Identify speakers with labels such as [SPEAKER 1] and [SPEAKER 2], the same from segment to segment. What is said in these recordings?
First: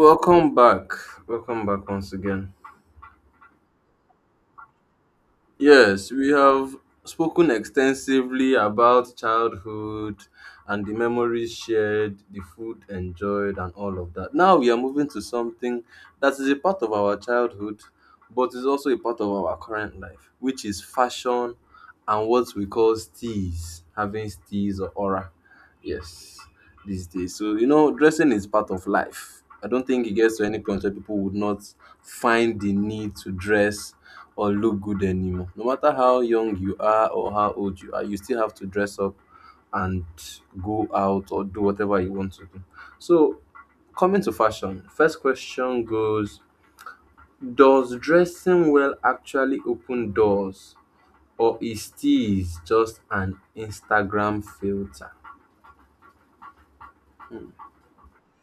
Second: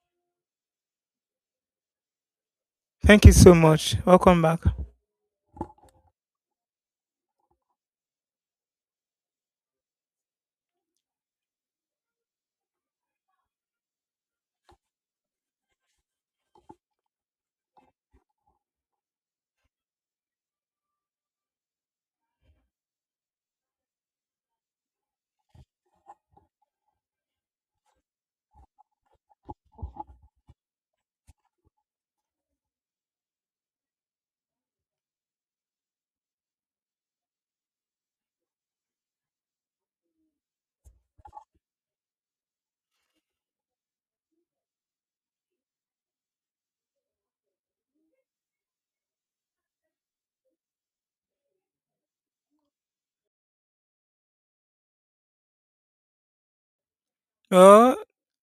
[SPEAKER 1] Welcome back. Welcome back once again.
[SPEAKER 2] Thank you so much. Welcome back.
[SPEAKER 1] Yes, we have spoken extensively about childhood and the memories shared, the food enjoyed, and all of that. Now we are moving to something that is a part of our childhood, but is also a part of our current life, which is fashion and what we call steez, having steez or aura. Yes, these days. So, you know, dressing is part of life. I don't think it gets to any point where people would not find the need to dress or look good anymore. No matter how young you are or how old you are, you still have to dress up and go out or do whatever you want to do. So, coming to fashion, first question goes: does dressing well actually open doors, or is this just an Instagram filter?
[SPEAKER 2] Well,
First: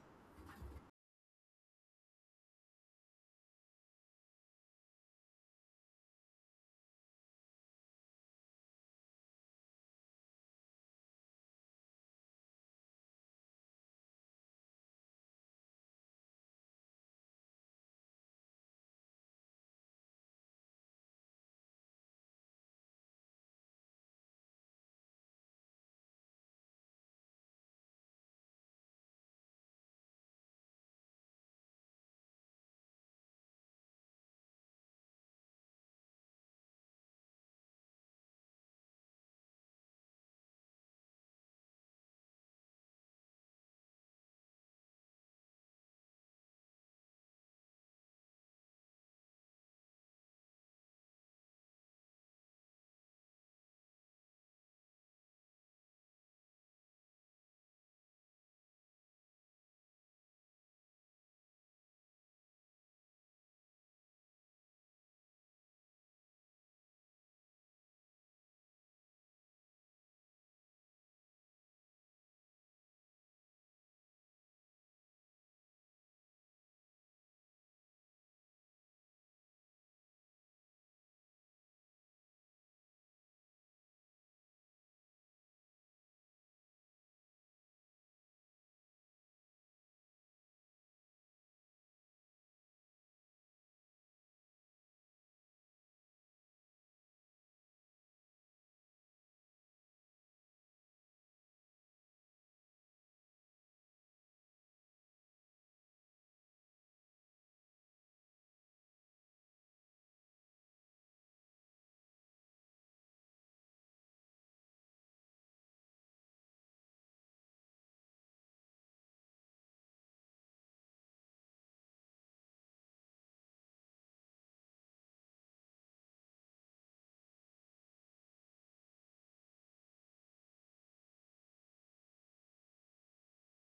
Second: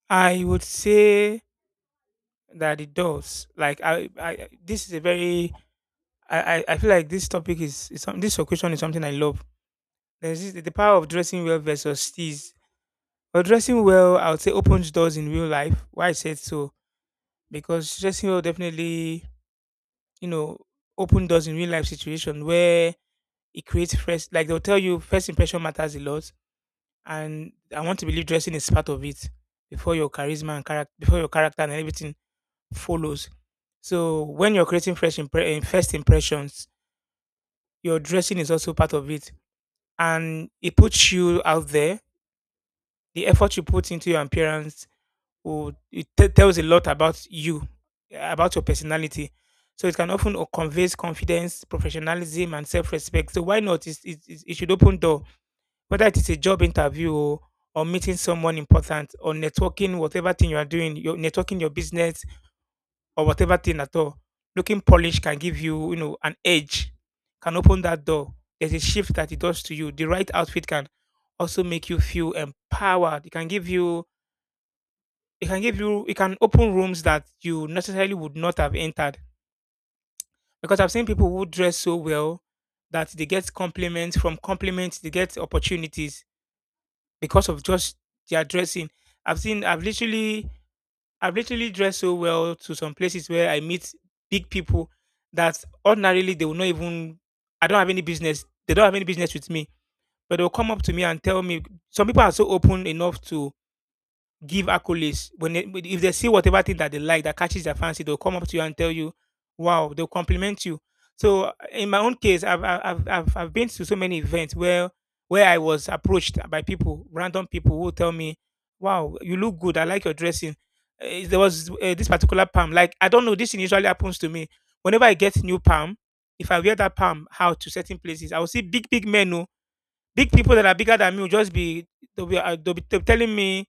[SPEAKER 2] I would say that it does. Like I this is a very I feel like this question is something I love. There's the power of dressing well versus tease. Well, dressing well, I would say opens doors in real life. Why I said so? Because dressing well definitely, you know, open doors in real life situation where it creates first. Like they'll tell you, first impression matters a lot, and I want to believe dressing is part of it before your charisma and character before your character and everything follows. So when you're creating first impressions, your dressing is also part of it, and it puts you out there. The effort you put into your appearance tells a lot about you, about your personality. So it can often conveys confidence, professionalism, and self-respect. So why not? It should open door, whether it is a job interview, or meeting someone important, or networking, whatever thing you are doing, your networking your business or whatever thing at all, looking polished can give you, an edge, can open that door. There's a shift that it does to you. The right outfit can also make you feel empowered. It can give you, it can give you, it can open rooms that you necessarily would not have entered. Because I've seen people who dress so well that they get compliments, they get opportunities because of just their dressing. I've seen I've literally I've literally dressed so well to some places where I meet big people that ordinarily they will not even, I don't have any business. They don't have any business with me. But they'll come up to me and tell me, some people are so open enough to give accolades. When if they see whatever thing that they like, that catches their fancy, they'll come up to you and tell you, "Wow!" They'll compliment you. So in my own case, I've been to so many events where I was approached by people, random people, who tell me, "Wow, you look good. I like your dressing." There was this particular palm. Like, I don't know. This thing usually happens to me whenever I get new palm. If I wear that palm out to certain places, I will see big big men. Oh, big people that are bigger than me will just be, they'll be telling me,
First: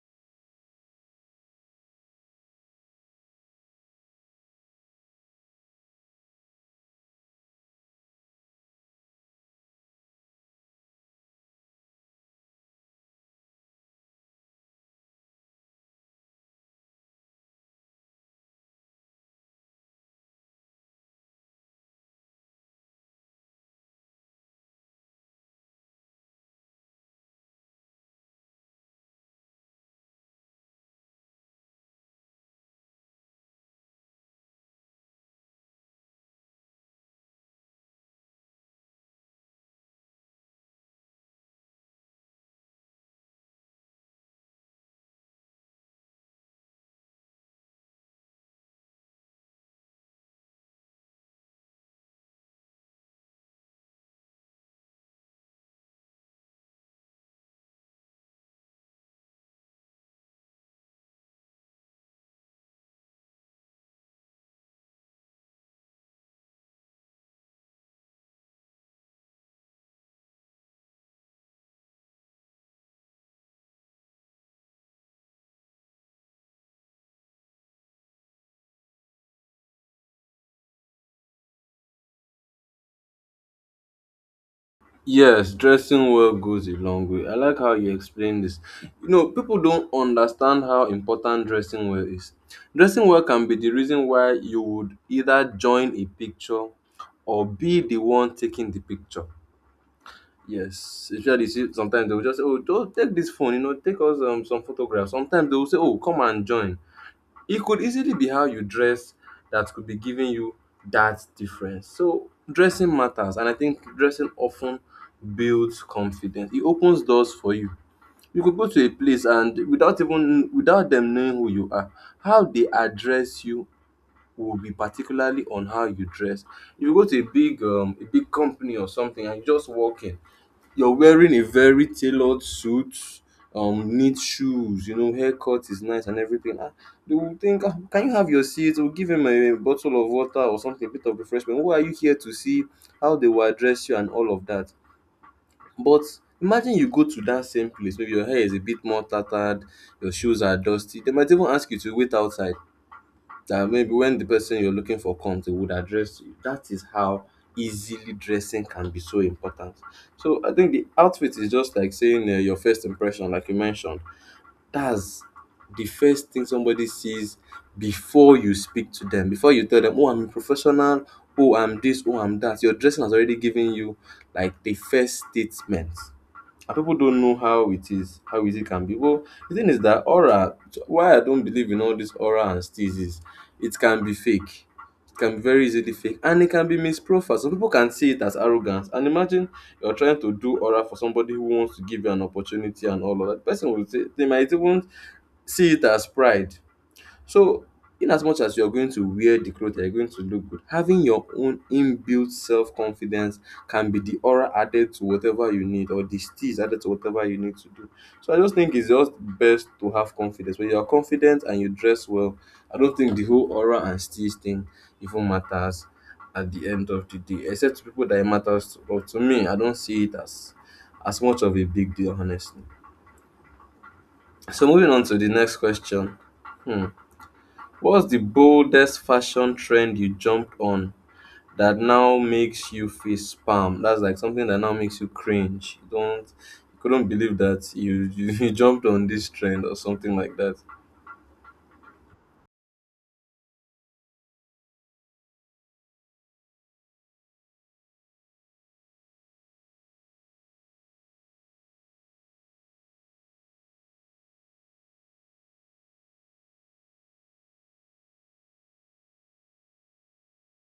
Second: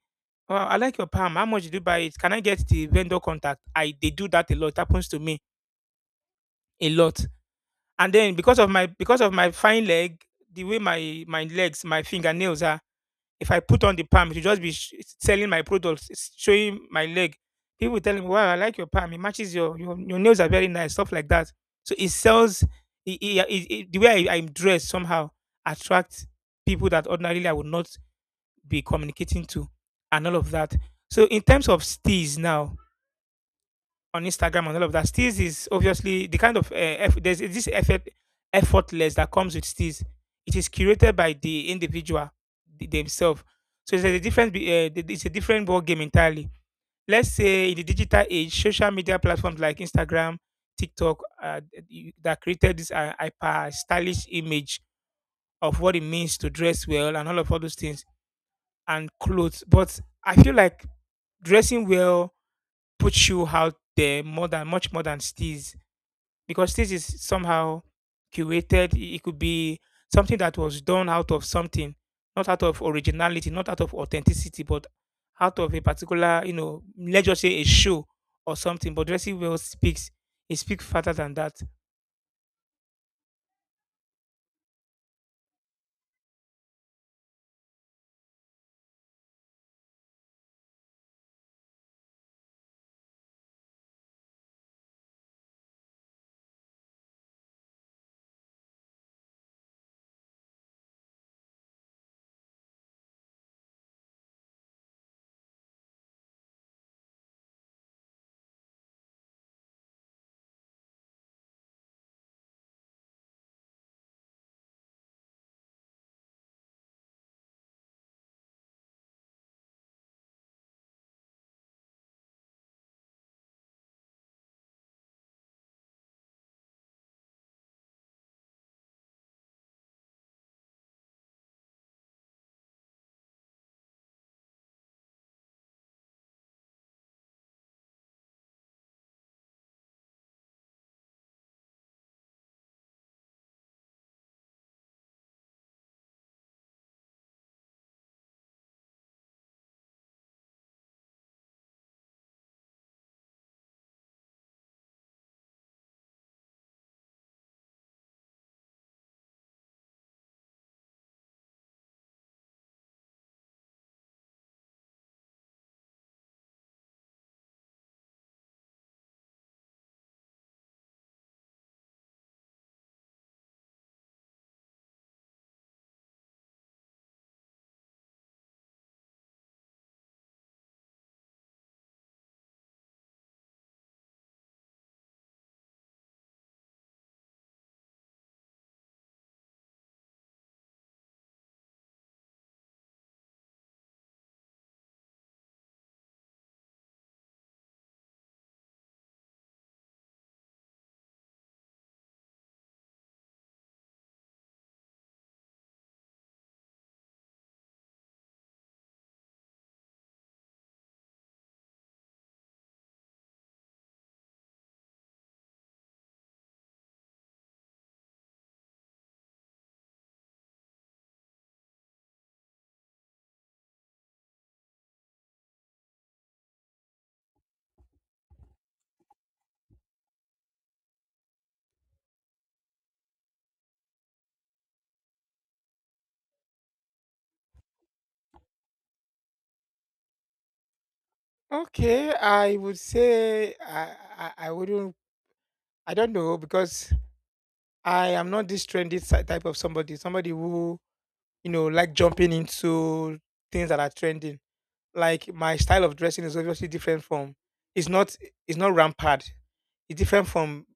[SPEAKER 2] "Oh, I like your palm. How much did you buy it? Can I get the vendor contact?" I they do that a lot. It happens to me a lot. And then because of my fine leg, the way my legs, my fingernails are, if I put on the palm, it will just be selling my products, showing my leg. People will tell me, "Wow, I like your palm. It matches your your nails are very nice." Stuff like that. So it sells. The way I'm dressed somehow attracts people that ordinarily I would not be communicating to, and all of that. So in terms of steals now on Instagram and all of that, steals is obviously the kind of there's this effortless that comes with steals. It is curated by the individual themselves. So there's a different be- th- it's a different ball game entirely. Let's say in the digital age, social media platforms like Instagram, TikTok, that created this hyper stylish image of what it means to dress well, and all those things and clothes. But I feel like dressing well puts you out there more than much more than steez, because steez is somehow curated. It could be something that was done out of something, not out of originality, not out of authenticity, but out of a particular, let's just say, a show or something. But dressing well speaks. It speaks further than that.
[SPEAKER 1] Yes, dressing well goes a long way. I like how you explain this. You know, people don't understand how important dressing well is. Dressing well can be the reason why you would either join a picture or be the one taking the picture. Yes, especially you see, sometimes they will just say, "Oh, don't take this phone, you know, take us some photographs." Sometimes they will say, "Oh, come and join." It could easily be how you dress that could be giving you that difference. So dressing matters, and I think dressing often builds confidence. It opens doors for you. You could go to a place and without even without them knowing who you are, how they address you will be particularly on how you dress. If you go to a big company or something and you just walk in, you're wearing a very tailored suit, neat shoes, you know, haircut is nice and everything. Ah, they will think, ah, can you have your seat? We'll give him a bottle of water or something, a bit of refreshment. Who are you here to see? How they will address you and all of that. But imagine you go to that same place, maybe your hair is a bit more tattered, your shoes are dusty. They might even ask you to wait outside, that maybe when the person you're looking for comes, they would address you. That is how easily dressing can be so important. So I think the outfit is just like saying your first impression, like you mentioned. That's the first thing somebody sees before you speak to them, before you tell them, oh, I'm a professional, oh, I'm this, oh, I'm that. Your dressing has already given you like the first statement, and people don't know how it is, how easy it can be. Well, the thing is that aura, why I don't believe in all this aura and steeze is it can be fake. It can be very easily fake and it can be misprofiled. Some people can see it as arrogance. And imagine you're trying to do aura for somebody who wants to give you an opportunity and all of that. The person will say they might even see it as pride. So in as much as you're going to wear the clothes that you're going to look good, having your own inbuilt self-confidence can be the aura added to whatever you need or the steeze added to whatever you need to do. So I just think it's just best to have confidence. When you are confident and you dress well, I don't think the whole aura and steeze thing even matters at the end of the day, except to people that it matters to. But to me, I don't see it as much of a big deal, honestly. So moving on to the next question. Hmm. What's the boldest fashion trend you jumped on that now makes you face palm? That's like something that now makes you cringe. You don't, you couldn't believe that you you jumped on this trend or something like that.
[SPEAKER 2] Okay, I would say I I wouldn't I don't know, because I am not this trendy type of somebody. Somebody who, like, jumping into things that are trending. Like, my style of dressing is obviously different from, it's not it's not rampant. It's different from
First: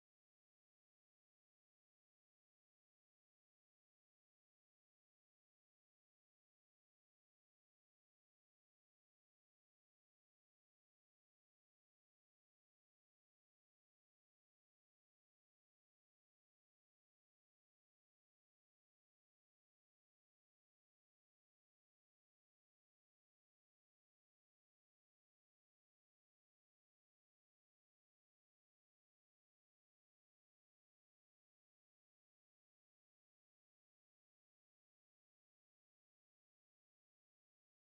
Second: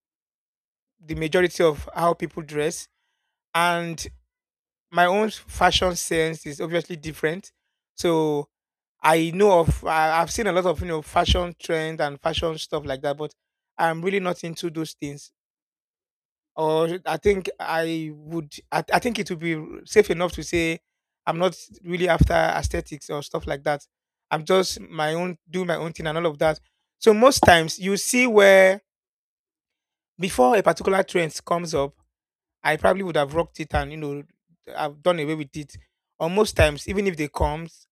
[SPEAKER 2] the majority of how people dress. And my own fashion sense is obviously different. So I've seen a lot of fashion trends and fashion stuff like that, but I'm really not into those things. Or I think it would be safe enough to say I'm not really after aesthetics or stuff like that. I'm just my own do my own thing and all of that. So most times, you see, where before a particular trend comes up, I probably would have rocked it, and I've done away with it. Or most times, even if they comes,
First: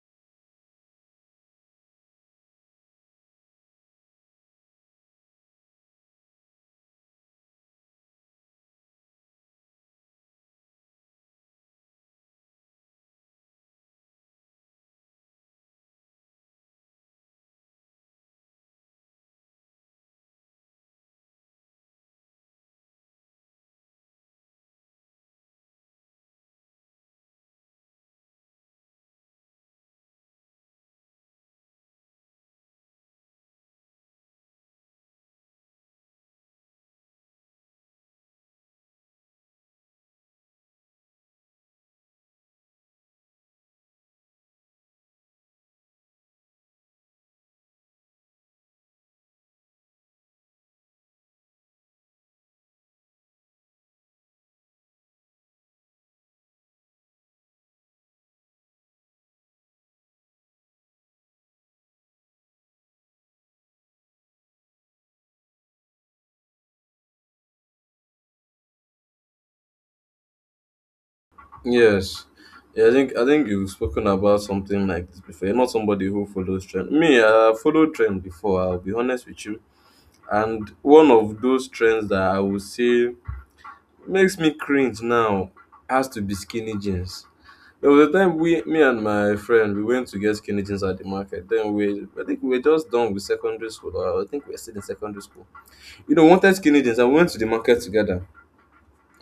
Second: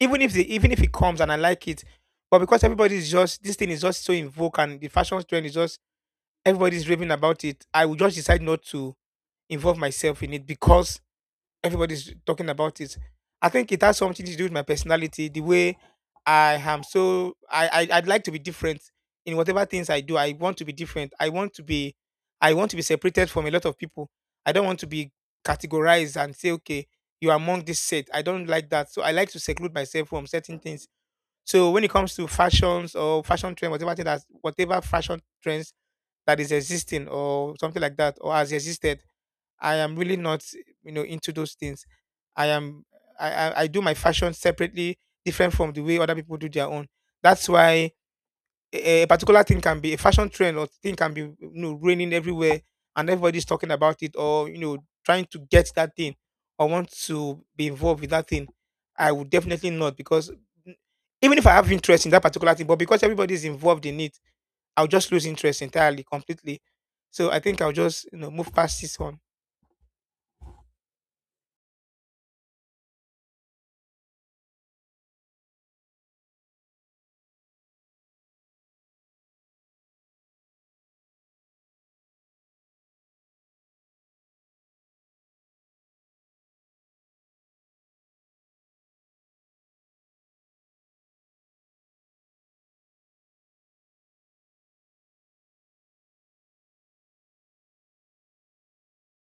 [SPEAKER 2] even if they even if it comes and I like it, but because everybody is just this thing is just so in vogue, and the fashion trend is just, everybody's raving about it, I would just decide not to involve myself in it, because everybody's talking about it. I think it has something to do with my personality, the way I am. So I'd like to be different in whatever things I do. I want to be different. I want to be, separated from a lot of people. I don't want to be categorized and say, okay, you're among this set. I don't like that. So I like to seclude myself from certain things. So when it comes to fashions or fashion trend, whatever fashion trends that is existing or something like that, or has existed, I am really not, into those things. I am, I do my fashion separately, different from the way other people do their own. That's why a particular thing can be a fashion trend, or thing can be, raining everywhere, and everybody's talking about it, or trying to get that thing, or want to be involved with that thing, I would definitely not, because even if I have interest in that particular thing, but because everybody's involved in it, I'll just lose interest entirely, completely. So I think I'll just, move past this one.
[SPEAKER 1] Yes. Yeah, I think you've spoken about something like this before. You're not somebody who follows trend. Me, I followed trend before, I'll be honest with you. And one of those trends that I would say makes me cringe now has to be skinny jeans. There was a time we, me and my friend, we went to get skinny jeans at the market. Then we, I think we were just done with secondary school. Or I think we were still in secondary school. You know, wanted skinny jeans, and we went to the market together,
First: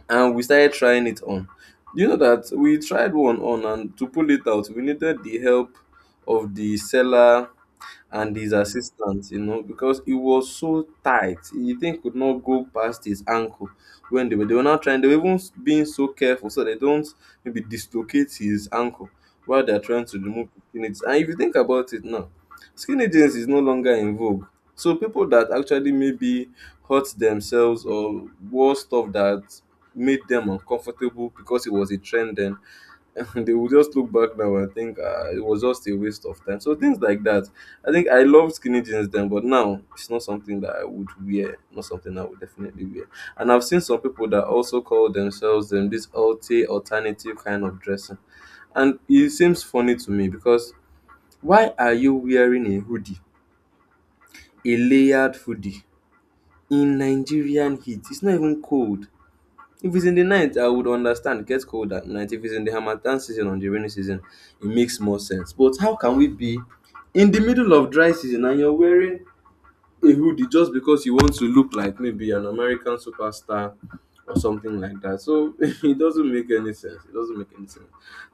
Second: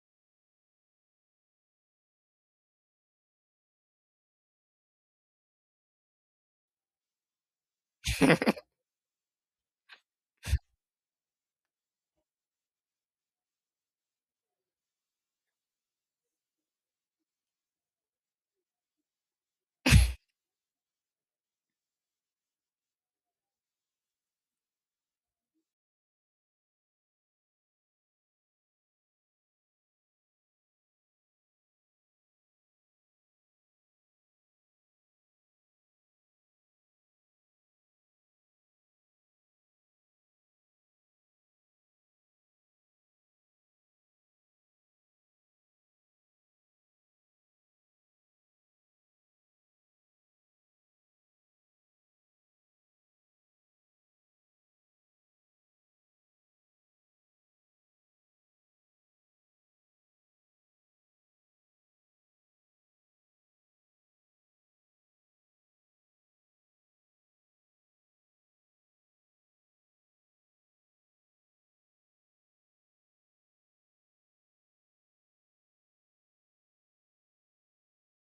[SPEAKER 1] and we started trying it on. You know that we tried one on, and to pull it out, we needed the help of the seller and his assistant, you know, because it was so tight. The thing could not go past his ankle when they were not trying, they were even being so careful so they don't maybe dislocate his ankle while they're trying to remove the skin jeans. And if you think about it now, skinny jeans is no longer in vogue. So people that actually maybe hurt themselves or wore stuff that made them uncomfortable because it was a trend then they will just look back now and think it was just a waste of time. So things like that. I think I loved skinny jeans then, but now it's not something that I would wear. Not something I would definitely wear. And I've seen some people that also call themselves this alternative kind of dressing, and it seems funny to me because why are you wearing a hoodie, a layered hoodie in Nigerian heat? It's not even cold. If it's in the night, I would understand. Gets cold at night. If it's in the harmattan season or the rainy season, it makes more sense. But how can we be in the middle of dry season and you're wearing a hoodie just because you want to look like maybe an American superstar or something like that? So it doesn't make any sense. It doesn't make any sense.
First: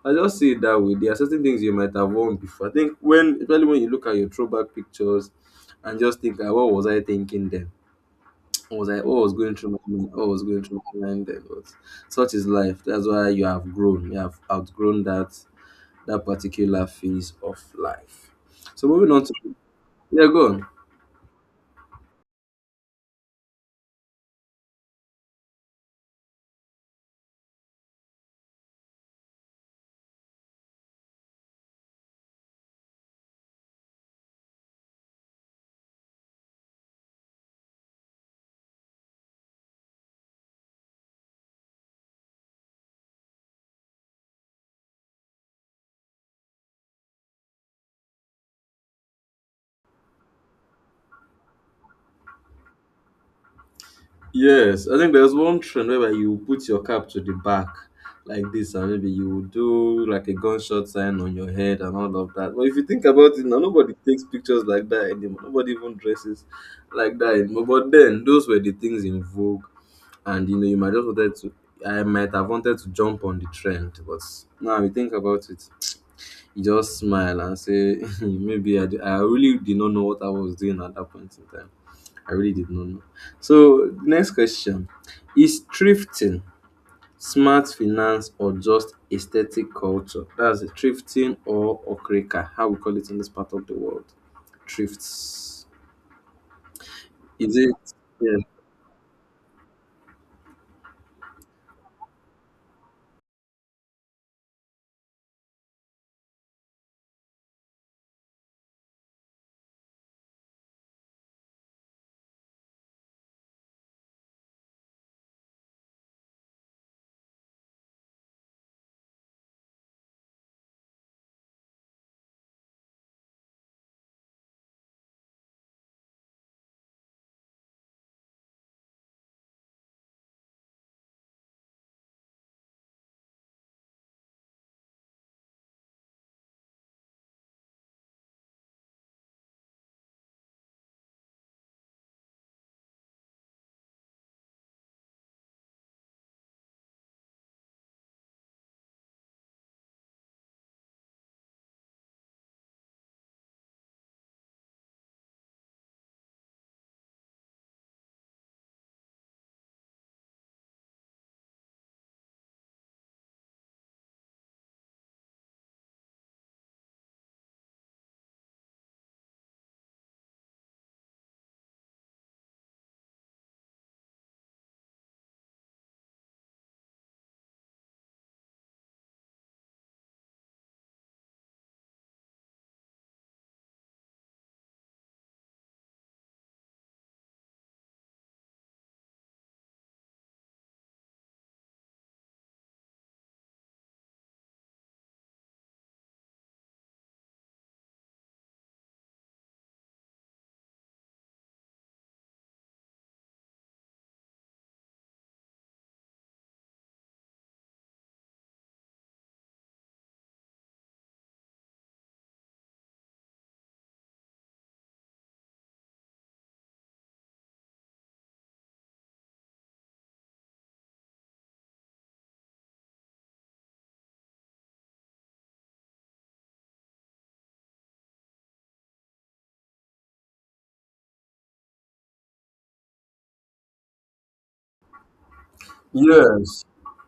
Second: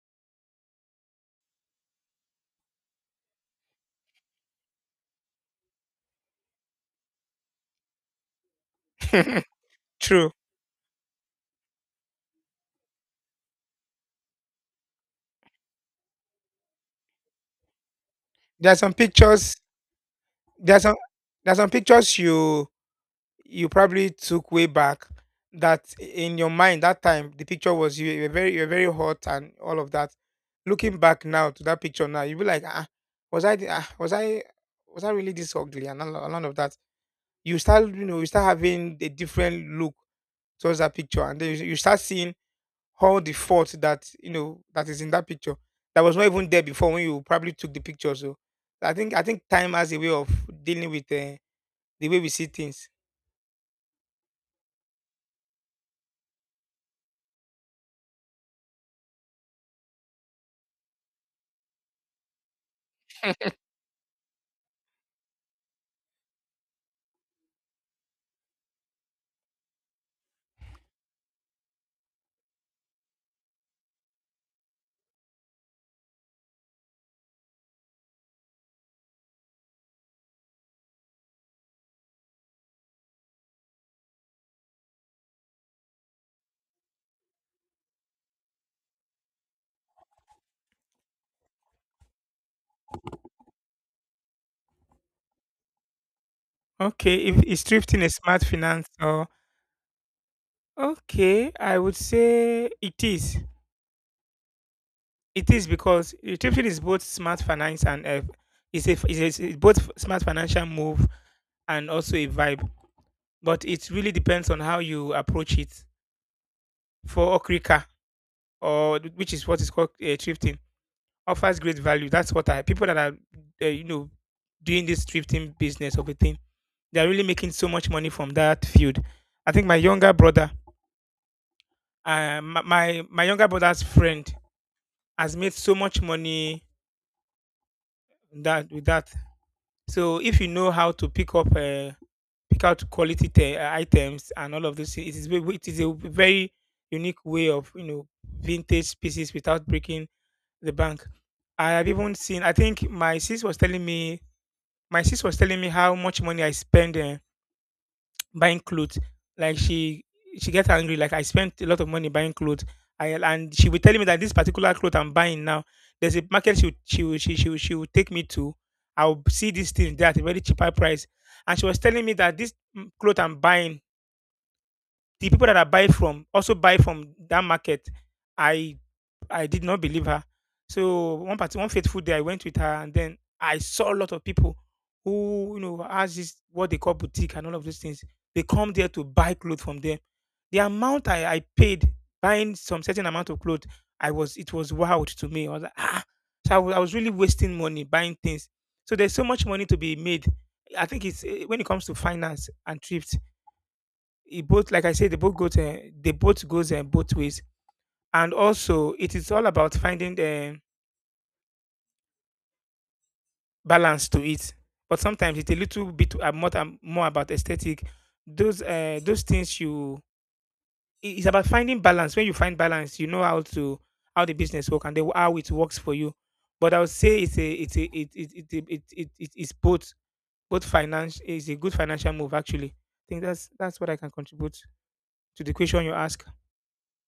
[SPEAKER 1] I just see it that way. There are certain things you might have worn before. I think when, especially when you look at your throwback pictures and just think, ah, what was I thinking then? I was like, oh, I was going through my mind, oh, I
[SPEAKER 2] True.
[SPEAKER 1] was going through my mind then. But such is life. That's why you have grown. You have outgrown that particular phase of life.
[SPEAKER 2] There are
[SPEAKER 1] So
[SPEAKER 2] some
[SPEAKER 1] moving on to,
[SPEAKER 2] pictures.
[SPEAKER 1] yeah, go on.
[SPEAKER 2] There are some. There are some pictures you probably took way back. That in your mind that time, the picture was you. You were very hot and all of that. Looking back now to that picture now, you'll be like, ah, was I the- ah, was I really this ugly, and all of that. You start having a different look towards that picture, and then you start seeing all the fault that, that is in that picture, that was not even there before when you probably took the picture. So I think time has a way of dealing with, the way we see things.
[SPEAKER 1] Yes, I think there's one trend whereby you put your cap to the back like this, and maybe you will do like a gunshot sign on your head and all of that. But if you think about it now, nobody takes pictures like that anymore. Nobody even dresses like that anymore. But then, those were the things in vogue, and you know you might just wanted to, I might have wanted to jump on the trend, but now you think about it, you just smile and say maybe I really did not know what I was doing at that point in time. I really did not know. So next question is: thrifting, smart finance or just aesthetic culture? That's a thrifting or okreka how we call it in this part of the world, thrifts.
[SPEAKER 2] Okay, if
[SPEAKER 1] Is
[SPEAKER 2] is
[SPEAKER 1] it?
[SPEAKER 2] thrifting a
[SPEAKER 1] Yeah.
[SPEAKER 2] smart finance or okay, I would say it is. It is because thrifting is both smart finance and, is both smart financial move, and also a vibe. But it really depends on how you approach it. For okrika, or which is what is called, thrifting offers great value. That's what I people that are, uh, you know doing this thrifting business of a thing, they're really making so much money from that field. I think my younger brother's friend has made so much money that with that. So if you know how to pick out quality, items and all of this, it is, a very unique way of, vintage pieces without breaking the bank. I have even seen. I think My sister was telling me how much money I spend, buying clothes. Like, she gets angry. Like, I spent a lot of money buying clothes. And she would tell me that this particular cloth I'm buying now, there's a market she would, she would, she would take me to. I'll see these things there at a very cheaper price. And she was telling me that this, cloth I'm buying, the people that I buy from also buy from that market. I I did not believe her. So one fateful day, I went with her, and then I saw a lot of people who, has this what they call boutique and all of those things. They come there to buy clothes from them. The amount I paid buying some certain amount of clothes, I was it was wild to me. I was like, ah, so I was really wasting money buying things. So there's so much money to be made. I think when it comes to finance and trips, like I said, they both goes and both ways, and also it is all about finding the balance to it. But sometimes it's a little bit more about aesthetic, those things you it's about finding balance. When you find balance, you know how to, how the business work, and the, how it works for you. But I would say it's a it it it, it, it, it it is both. Both finance is a good financial move, actually. I think that's what I can contribute to the question you ask.
[SPEAKER 1] Yes,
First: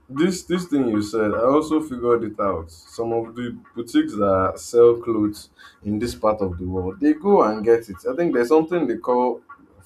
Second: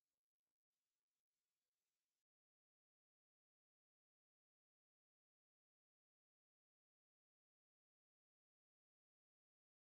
[SPEAKER 1] this thing you said, I also figured it out. Some of the boutiques that sell clothes in this part of the world, they go and get it. I think there's something they call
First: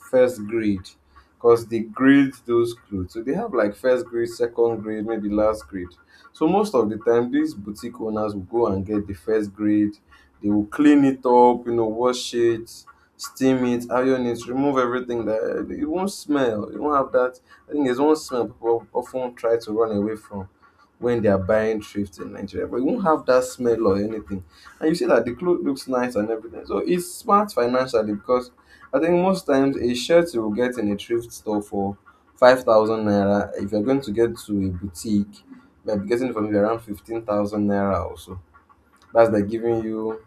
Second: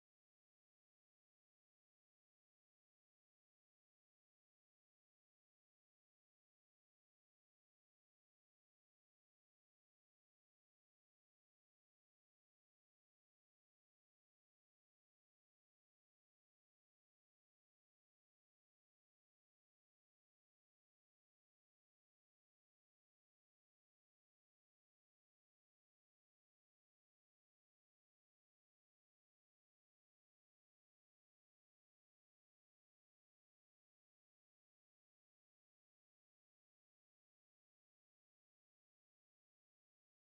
[SPEAKER 1] first grade, because they grade those clothes. So they have like first grade, second grade, maybe last grade. So most of the time, these boutique owners will go and get the first grade, they will clean it up, you know, wash it, steam it, iron it, remove everything that it won't smell. You won't have that. I think there's one smell people often try to run away from when they are buying thrift in Nigeria, but you won't have that smell or anything. And you see that the cloth looks nice and everything. So it's smart financially because I think most times a shirt you will get in a thrift store for 5,000 naira. If you're going to get to a boutique, you might be getting it from around 15,000 naira or so. That's like giving you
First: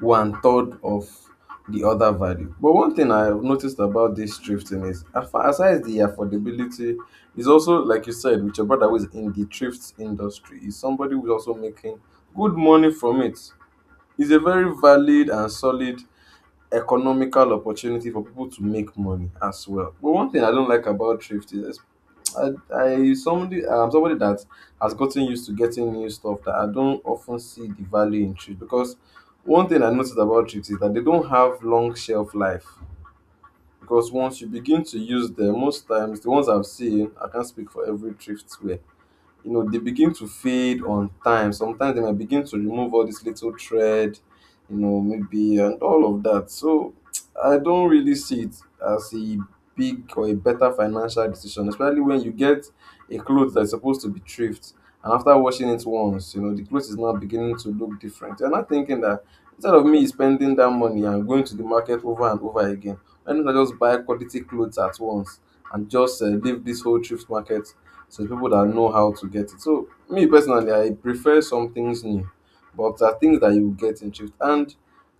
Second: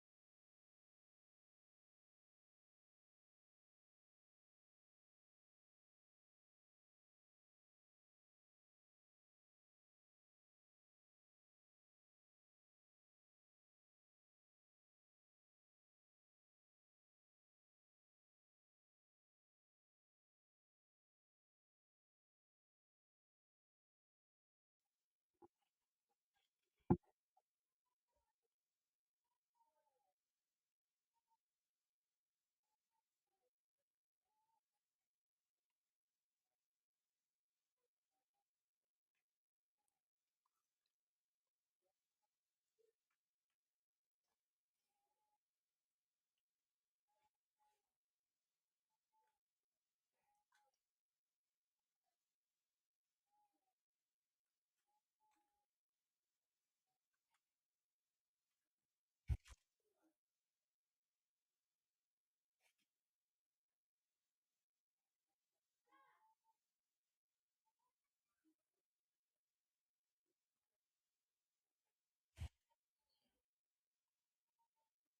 [SPEAKER 1] one third of the other value. But one thing I have noticed about this thrifting is, aside the affordability, is also like you said with your brother who is in the thrift industry, is somebody who is also making good money from it. It's a very valid and solid economical opportunity for people to make money as well. But one thing I don't like about thrift is I'm somebody that has gotten used to getting new stuff, that I don't often see the value in chips. Because one thing I noticed about chips is that they don't have long shelf life, because once you begin to use them, most times — the ones I've seen, I can't speak for every thrift wear — you know, they begin to fade on time. Sometimes they might begin to remove all this little thread, you know, maybe, and all of that. So I don't really see it as a big or a better financial decision, especially when you get a clothes that's supposed to be thrift and after washing it once, you know, the clothes is now beginning to look different. You're not thinking that, instead of me spending that money and going to the market over and over again, why don't I just buy quality clothes at once and just leave this whole thrift market, so the people that know how to get it. So me personally, I prefer some things new, but there are things that you get in thrift. And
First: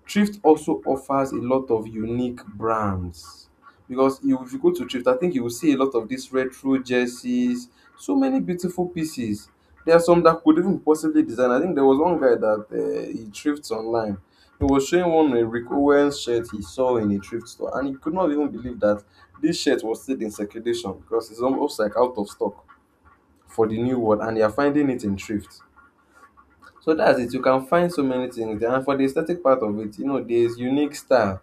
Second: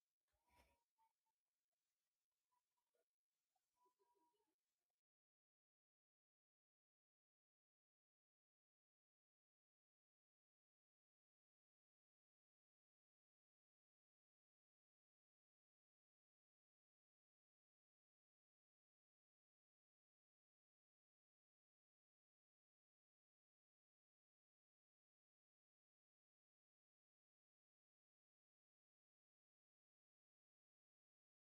[SPEAKER 1] thrift also offers a lot of unique brands, because if you go to thrift, I think you will see a lot of these retro jerseys, so many beautiful pieces. There are some that could even possibly design. I think there was one guy that he thrifts online. He was showing one — a Rick Owens shirt he saw in a thrift store, and he could not even believe that this shirt was still in circulation because it's almost like out of stock for the new world and they are finding it in thrift. So that's it. You can find so many things there. And for the aesthetic part of it, you know, there's unique style.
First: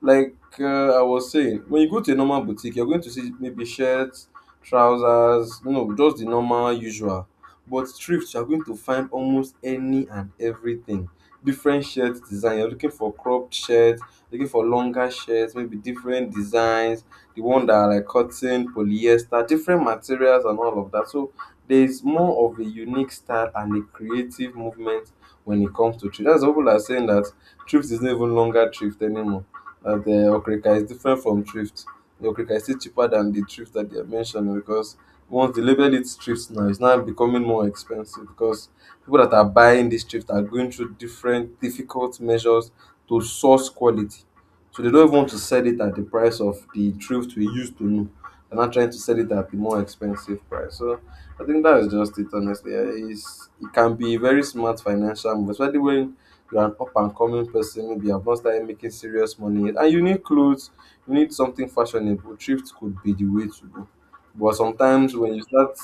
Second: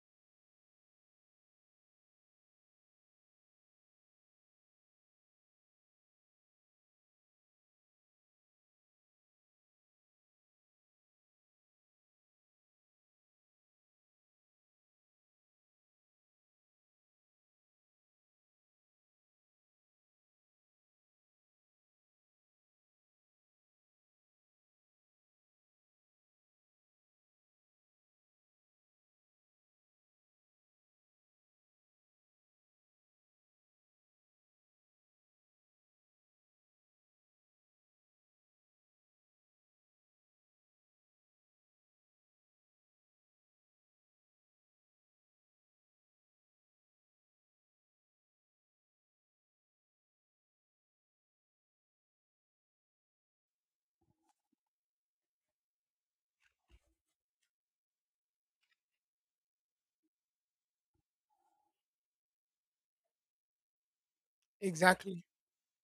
[SPEAKER 1] Like I was saying, when you go to a normal boutique, you're going to see maybe shirts, trousers, you know, just the normal usual. But thrift, you're going to find almost any and everything. Different shirt design. You're looking for cropped shirts, looking for longer shirts, maybe different designs. The one that are like cotton, polyester, different materials and all of that. So there's more of a unique style and a creative movement when it comes to thrift. That's what people are saying, that thrift is not even longer thrift anymore, and okrika is different from thrift. The okrika is still cheaper than the thrift that they have mentioned, because once they label it thrift now, it's now becoming more expensive, because people that are buying this thrift are going through different difficult measures to source quality. So they don't even want to sell it at the price of the thrift we used to know. They're not trying to sell it at the more expensive price. So I think that is just it, honestly. It can be a very smart financial move, especially when you're an up and coming person, maybe you've not started making serious money yet, and you need clothes, you need something fashionable, thrift could be the way to go. But sometimes
[SPEAKER 2] Exactly.
[SPEAKER 1] when you start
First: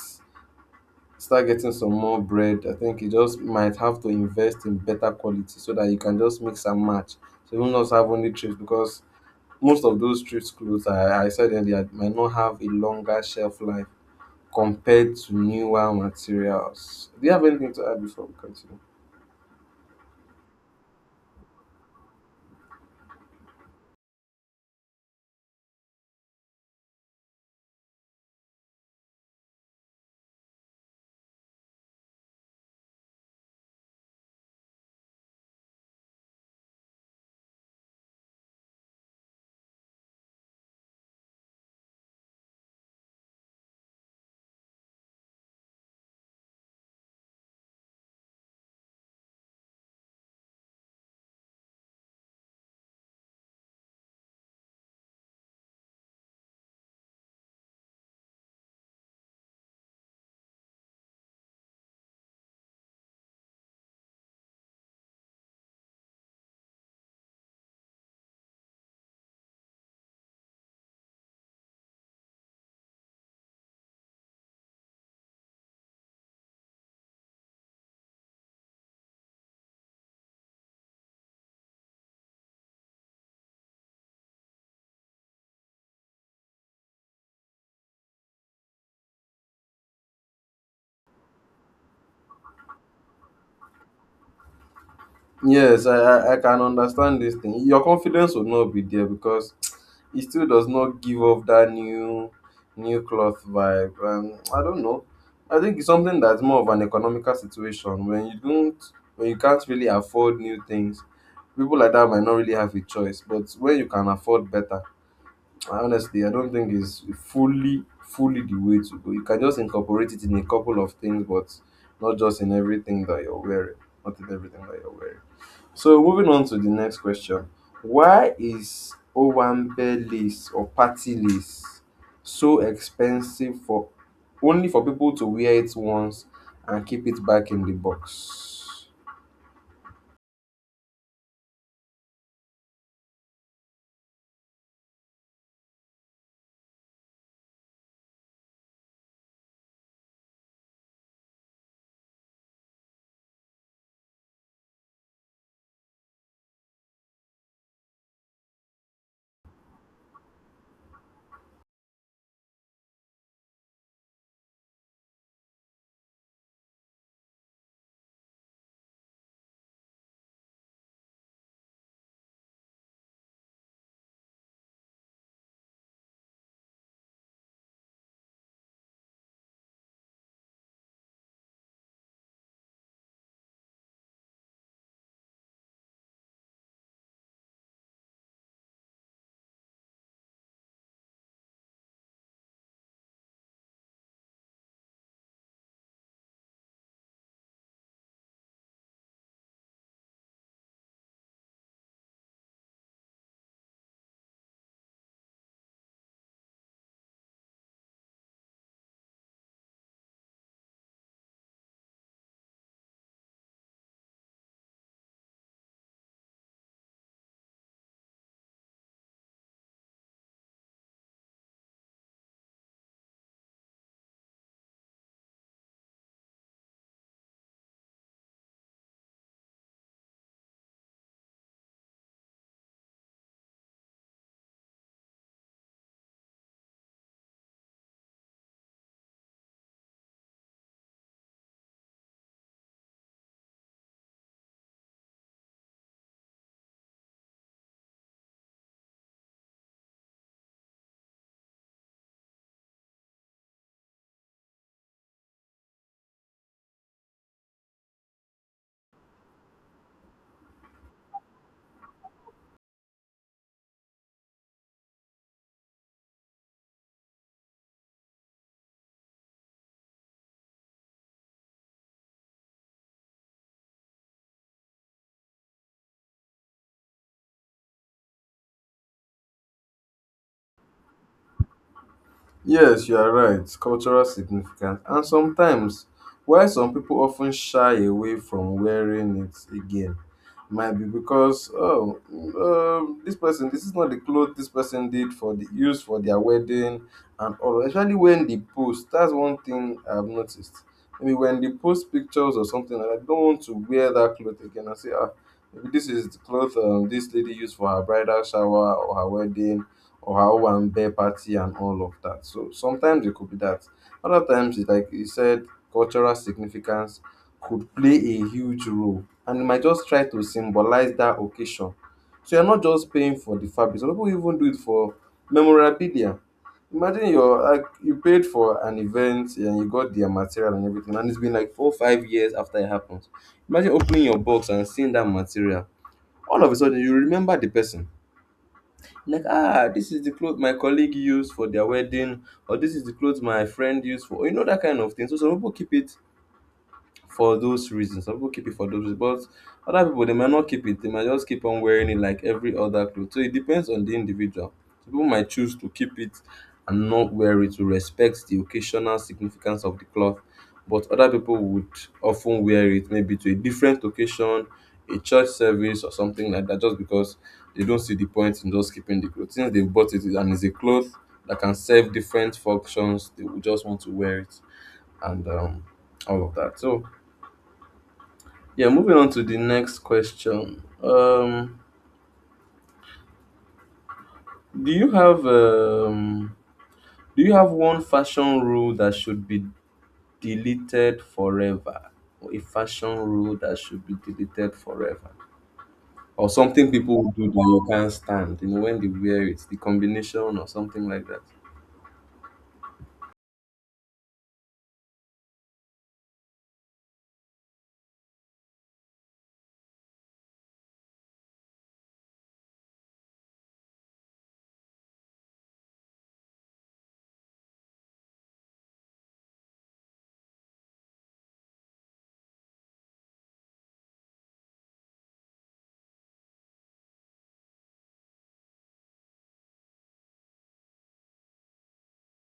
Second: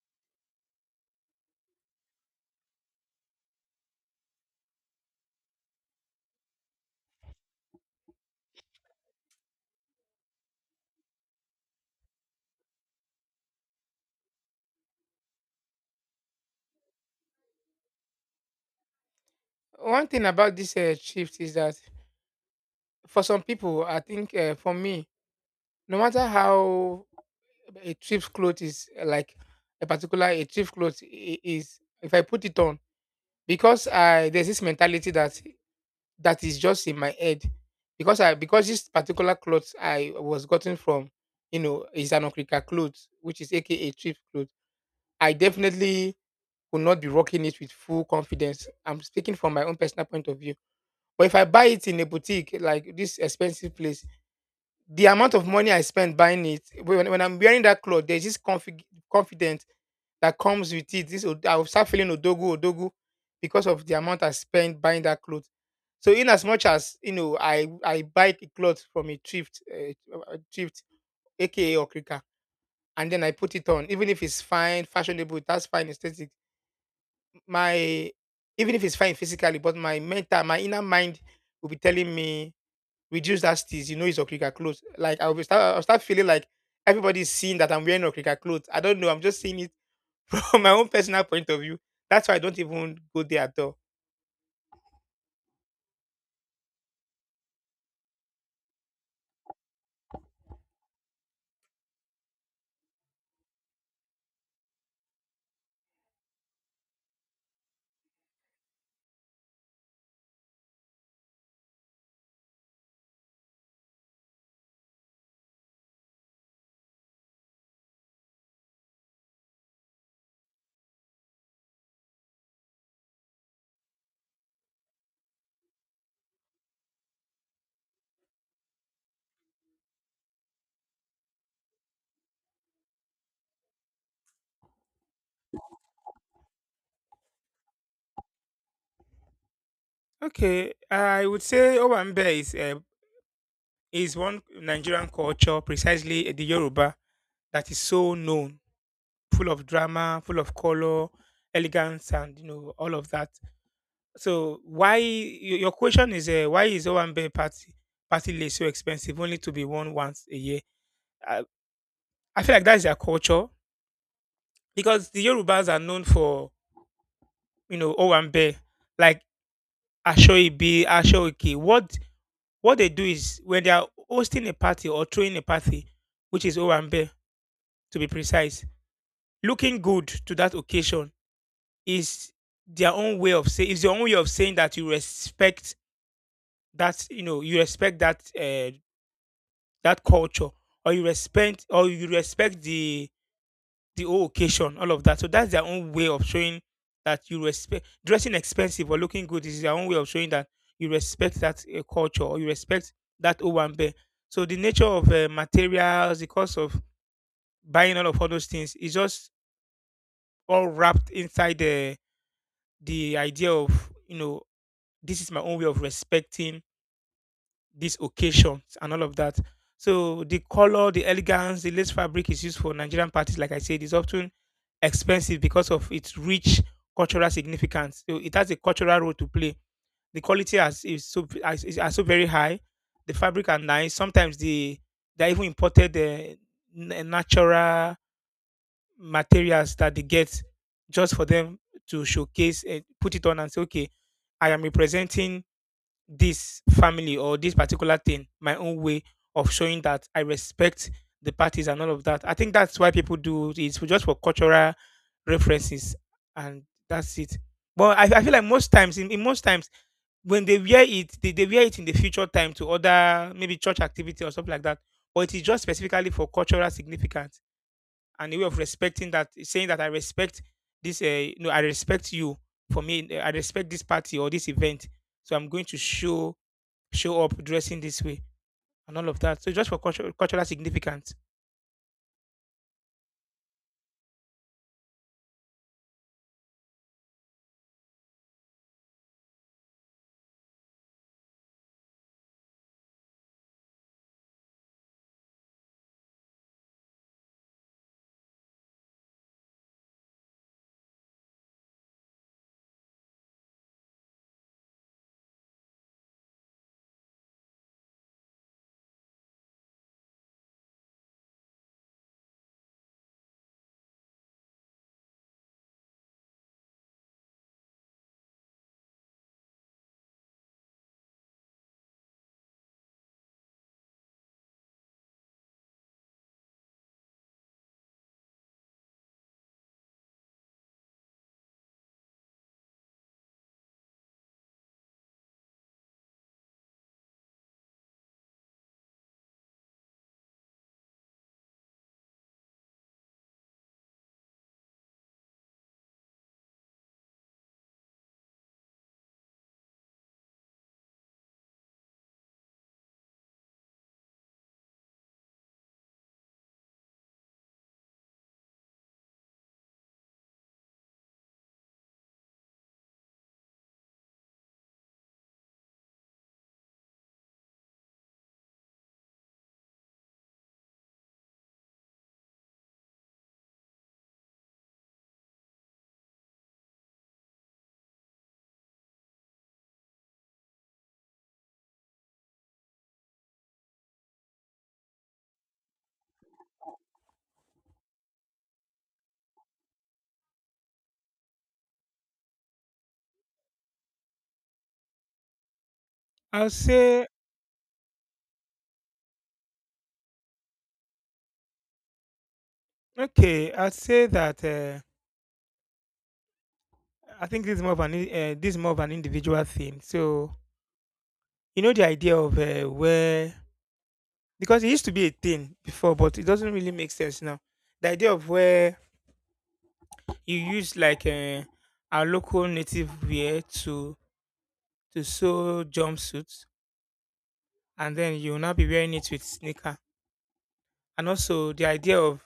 [SPEAKER 1] start getting some more bread, I think you just might have to invest in better quality so that you can just mix and match. So you will not have only thrift, because most of those thrift clothes, I said earlier, might not have a longer shelf life compared to newer materials. Do you have anything to add before we continue?
[SPEAKER 2] One thing about this shift is that for some people, I think, for me, no matter how a cheap cloth is, like a particular a cheap cloth is, if I put it on, because I there's this mentality, that that is just in my head, because I because this particular cloth I was gotten from, you know, is an okrika cloth, which is aka cheap cloth, I definitely will not be rocking it with full confidence. I'm speaking from my own personal point of view. But if I buy it in a boutique, like this expensive place, the amount of money I spend buying it, when I'm wearing that cloth, there's this confidence that comes with it. I will start feeling odogu odogu because of the amount I spent buying that cloth. So, in as much as, you know, I buy the cloth from a thrift, aka Okrika, and then I put it on, even if it's fine, fashionable, that's fine, aesthetic. My, even if it's fine physically, but my mental, my inner mind will be telling me, reduce that steeze. You know, it's Okrika clothes. Like I'll start feeling like everybody's seeing that I'm wearing Okrika clothes. I don't know. I'm just seeing it from my own personal point of view. That's why I don't even go there at all.
[SPEAKER 1] Yes, I can understand this thing. Your confidence will not be there because it still does not give off that new cloth vibe. And I don't know. I think it's something that's more of an economical situation. When you can't really afford new things, people like that might not really have a choice. But when you can afford better, I honestly I don't think it's fully fully the way to go. You can just incorporate it in a couple of things, but not just in everything that you're wearing. Not in everything that you're wearing. So moving on to the next question. Why is Owambe lace or party lace so expensive, for only for people to wear it once and keep it back in the box?
[SPEAKER 2] Okay, I would say Owambe is, is one Nigerian culture, precisely, the Yoruba, that is so known, full of drama, full of color, elegance, and you know all of that. So why your question is, why is Owambe party list so expensive, only to be worn once a year? I feel like that's their culture, because the Yorubas are known for, you know, owambe, like ashoibi, ashoike. What they do is, when they are hosting a party or throwing a party, which is owambe to be precise, looking good to that occasion is their own way of say is your own way of saying that you respect, that you know you respect that, that culture, or you respect the whole occasion, all of that. So that's their own way of showing that you respect, dressing expensive or looking good is their own way of showing that you respect that, culture, or you respect that Owambe. So the nature of materials, the cost of buying all those things is just all wrapped inside the idea of, you know, this is my own way of respecting these occasions and all of that. So the color, the elegance, the lace fabric is used for Nigerian parties, like I said, is often expensive because of its rich cultural significance. So it has a cultural role to play. The is are so very high. The fabric are nice. Sometimes they are even imported, natural materials that they get just for them to showcase and put it on and say, okay, I am representing this family or this particular thing, my own way of showing that I respect the parties and all of that. I think that's why people do it. It's for just for cultural references, and that's it. But I feel like in most times when they wear it, they wear it in the future time to other, maybe church activity or something like that. But it is just specifically for cultural significance, and a way of respecting, that saying that I respect this, you I respect you, I respect this party or this event. So I'm going to show up dressing this way and all of that. So, just for cultural, cultural significance.
[SPEAKER 1] Yes, you are right. Cultural significance. And sometimes, why some people often shy away from wearing it again might be because, oh, this person — this is not the clothes this person did for the use for their wedding and all. Especially when they post, that's one thing I've noticed. Maybe when they post pictures or something, and I don't want to wear that cloth again. I say, ah, maybe this is the cloth this lady used for her bridal shower or her wedding or how one bear party and all of that. So sometimes it could be that. Other times, it, like you said, cultural significance could play a huge role, and it might just try to symbolize that occasion. So you're not just paying for the fabric. Some people even do it for memorabilia. Imagine you're like you paid for an event and you got their material and everything, and it's been like 4 5 years after it happens. Imagine opening your box and seeing that material. All of a sudden, you remember the person, like, ah, this is the clothes my colleague used for their wedding, or this is the clothes my friend used for, you know, that kind of thing. So some people keep it for those reasons. Some people keep it for those reasons, but other people, they might not keep it. They might just keep on wearing it like every other clothes. So it depends on the individual. Some people might choose to keep it and not wear it to respect the occasional significance of the cloth, but other people would often wear it maybe to a different occasion, a church service or something like that, just because they don't see the point in just keeping the clothes. Since they bought it and it's a cloth that can serve different functions, they would just want to wear it and all of that. So yeah, moving on to the next question. Do you have um, do you have one fashion rule that should be deleted forever? Or a fashion rule that should be deleted forever? Or
[SPEAKER 2] I'll
[SPEAKER 1] something
[SPEAKER 2] say,
[SPEAKER 1] people do that you can't stand, you know, when they wear it, the combination or something like that.
[SPEAKER 2] okay. I'll say that, I think this is more of an this is more of an individual thing. So you know the idea of, where, because it used to be a thing before, but it doesn't really make sense now. The idea of where you use like, our local native wear to sew jumpsuits, and then you'll now be wearing it with sneaker, and also the idea of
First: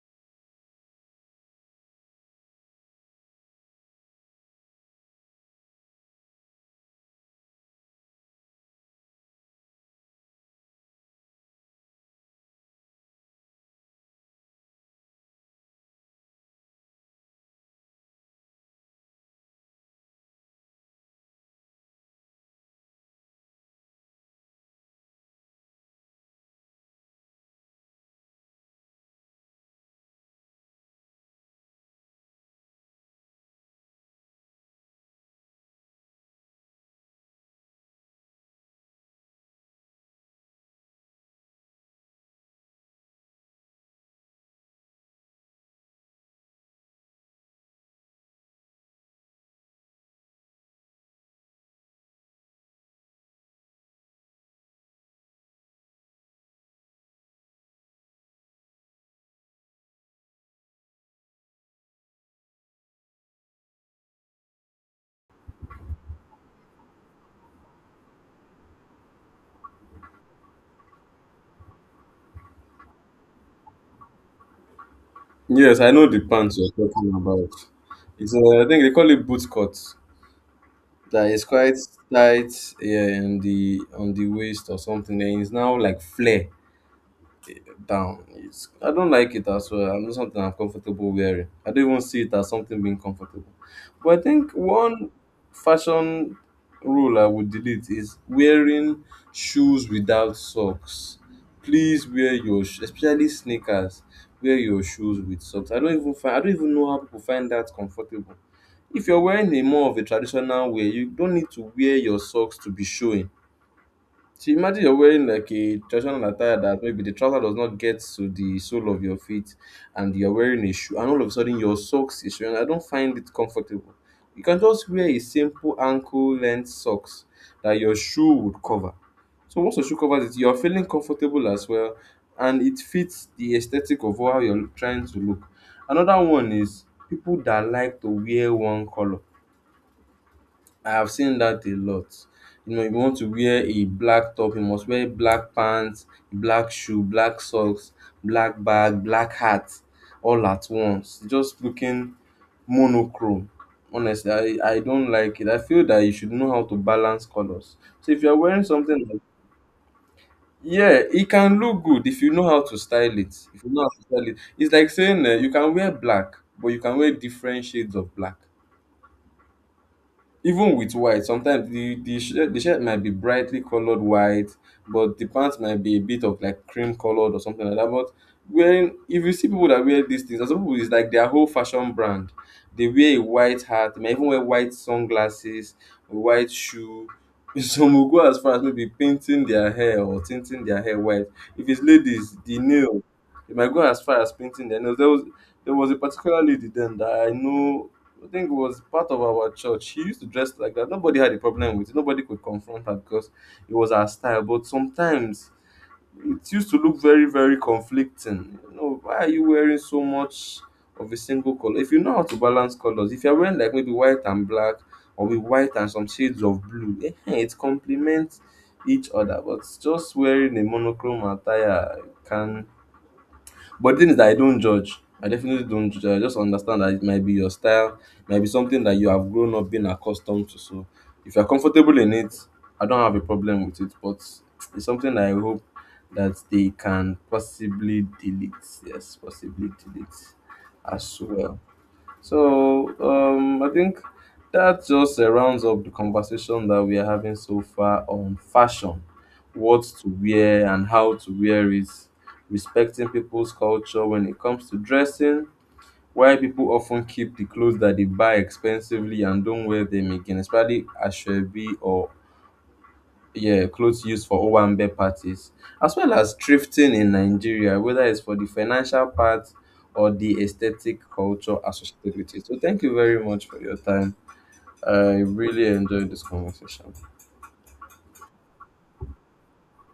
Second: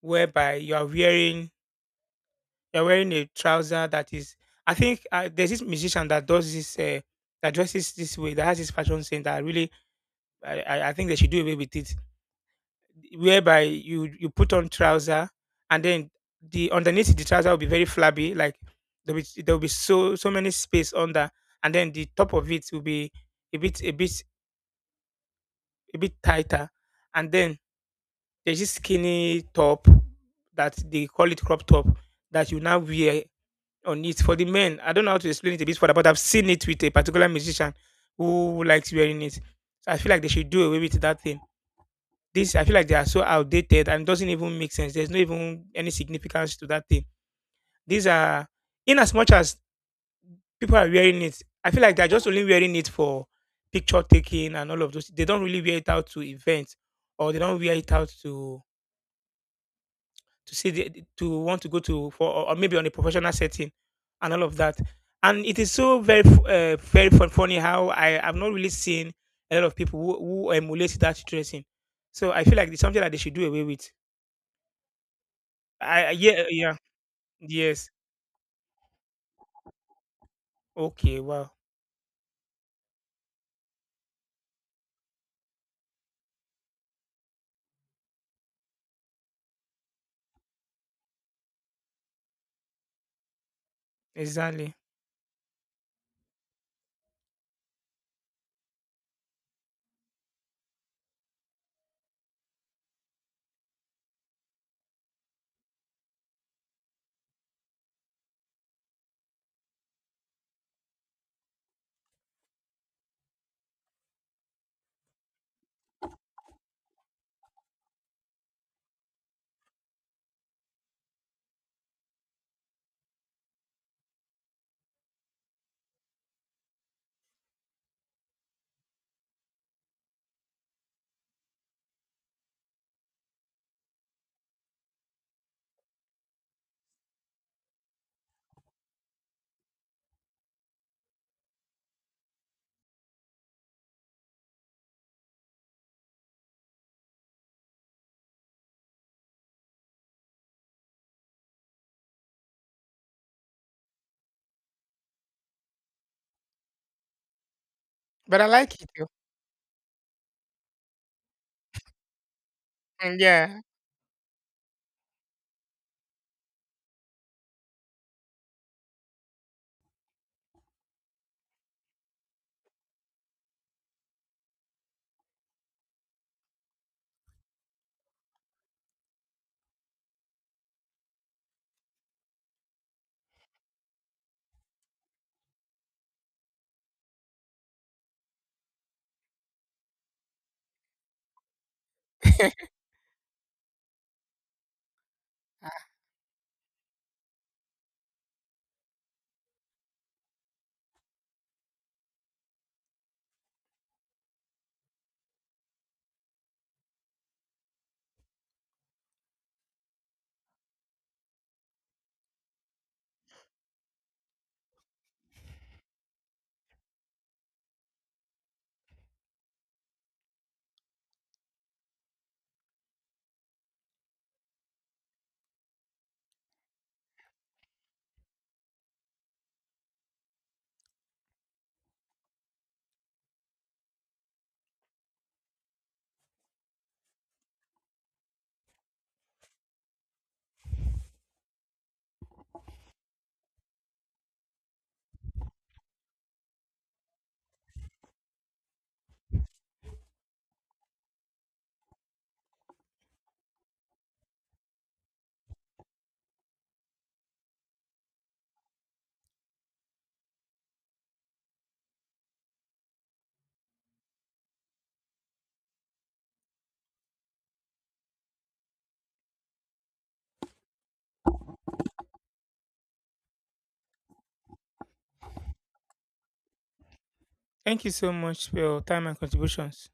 [SPEAKER 2] whereby you are wearing you're wearing a trouser, that is. I think, there's this musician that does this. That dresses this way, that has this fashion sense, that really, I think they should do away with it. Whereby you put on trouser, and then the underneath the trouser will be very flabby. Like there will be so many space under, and then the top of it will be a bit a bit tighter. And then there's this skinny top that they call it crop top, that you now wear on it for the men. I don't know how to explain it a bit further, but I've seen it with a particular musician who likes wearing it. So I feel like they should do away with that thing. This, I feel like they are so outdated and doesn't even make sense. There's no even any significance to that thing. These are, in as much as people are wearing it, I feel like they're just only wearing it for picture taking and all of those. They don't really wear it out to events, or they don't wear it out to see the, to want to go to for, or maybe on a professional setting and all of that. And it is so very very funny how I have not really seen a lot of people who emulate that dressing. So I feel like it's something that they should do away with.
[SPEAKER 1] Yes, I know the
[SPEAKER 2] Yeah,
[SPEAKER 1] pants
[SPEAKER 2] yeah,
[SPEAKER 1] you're talking about.
[SPEAKER 2] yes.
[SPEAKER 1] It's I think they call it boot cut.
[SPEAKER 2] Okay,
[SPEAKER 1] That is
[SPEAKER 2] wow.
[SPEAKER 1] quite tight, yeah, in the on the waist or something. Then it's now like flare down. I don't like it as well. I'm not Something I'm comfortable wearing. I don't even see it as something being comfortable. But I think
[SPEAKER 2] Exactly.
[SPEAKER 1] one fashion rule I would delete is wearing shoes without socks. Please wear your especially sneakers. Wear your shoes with socks. I don't even know how people find that comfortable. If you're wearing a more of a traditional wear, you don't need to wear your socks to be showing. So imagine you're wearing like a traditional attire that maybe the trouser does not get to the sole of your feet and you're wearing a shoe and all of a sudden your socks is showing. I don't find it comfortable. You can just wear a simple ankle length socks that your shoe would cover. So once your shoe covers it, you're feeling comfortable as well and it fits the aesthetic of how you're trying to look. Another one is people that like to wear one color. I have seen that a lot. You know, if you want to wear a black top, you must wear black pants, black shoe, black socks, black bag, black hat, all at once. Just looking monochrome. Honestly, I don't like it. I feel that you should know how to balance colors. So if you're
[SPEAKER 2] But I
[SPEAKER 1] wearing
[SPEAKER 2] like it,
[SPEAKER 1] something
[SPEAKER 2] though.
[SPEAKER 1] like, yeah, it can look good if you know how to
[SPEAKER 2] Mm,
[SPEAKER 1] style it.
[SPEAKER 2] yeah.
[SPEAKER 1] If you know how to style it, it's like saying you can wear black, but you can wear different shades of black. Even with white, sometimes the shirt might be brightly colored white, but the pants might be a bit of like cream colored or something like that. But when, if you see people that wear these things, and some people it's like their whole fashion brand, they wear a white hat, they might even wear white sunglasses, white shoe. Some will go as far as maybe painting their hair or tinting their hair white. If it's ladies, the nail, they might go as far as painting their nails. There was a particular lady then that I know, I think it was part of our church. She used to dress like that. Nobody had a problem with it. Nobody could confront her because it was her style. But sometimes it used to look very, very conflicting. You know, why are you wearing so much of a single color? If you know how to balance colors, if you're wearing like maybe white and black or with white and some shades of blue, eh, eh, it complements each other. But just wearing a monochrome attire can — but the thing is that I don't judge. I definitely don't judge. I just understand that it might be your style, it might be something that you have grown up being accustomed to. So if you're comfortable in it, I don't have a problem with it. But it's something that I hope that they can possibly delete. Yes, possibly delete as well. So I think that just rounds up the conversation that we are having so far on fashion, what to wear and how to wear it, respecting people's culture when it comes to dressing, why people often keep the clothes that they buy expensively and don't wear them again, especially ashwebi or, yeah, clothes used for Owambe parties, as well as thrifting in Nigeria, whether it's for the financial part or the aesthetic culture associated with it. So, thank you very much for your time. I really enjoyed this conversation.
[SPEAKER 2] Thank you so much for your time and contributions.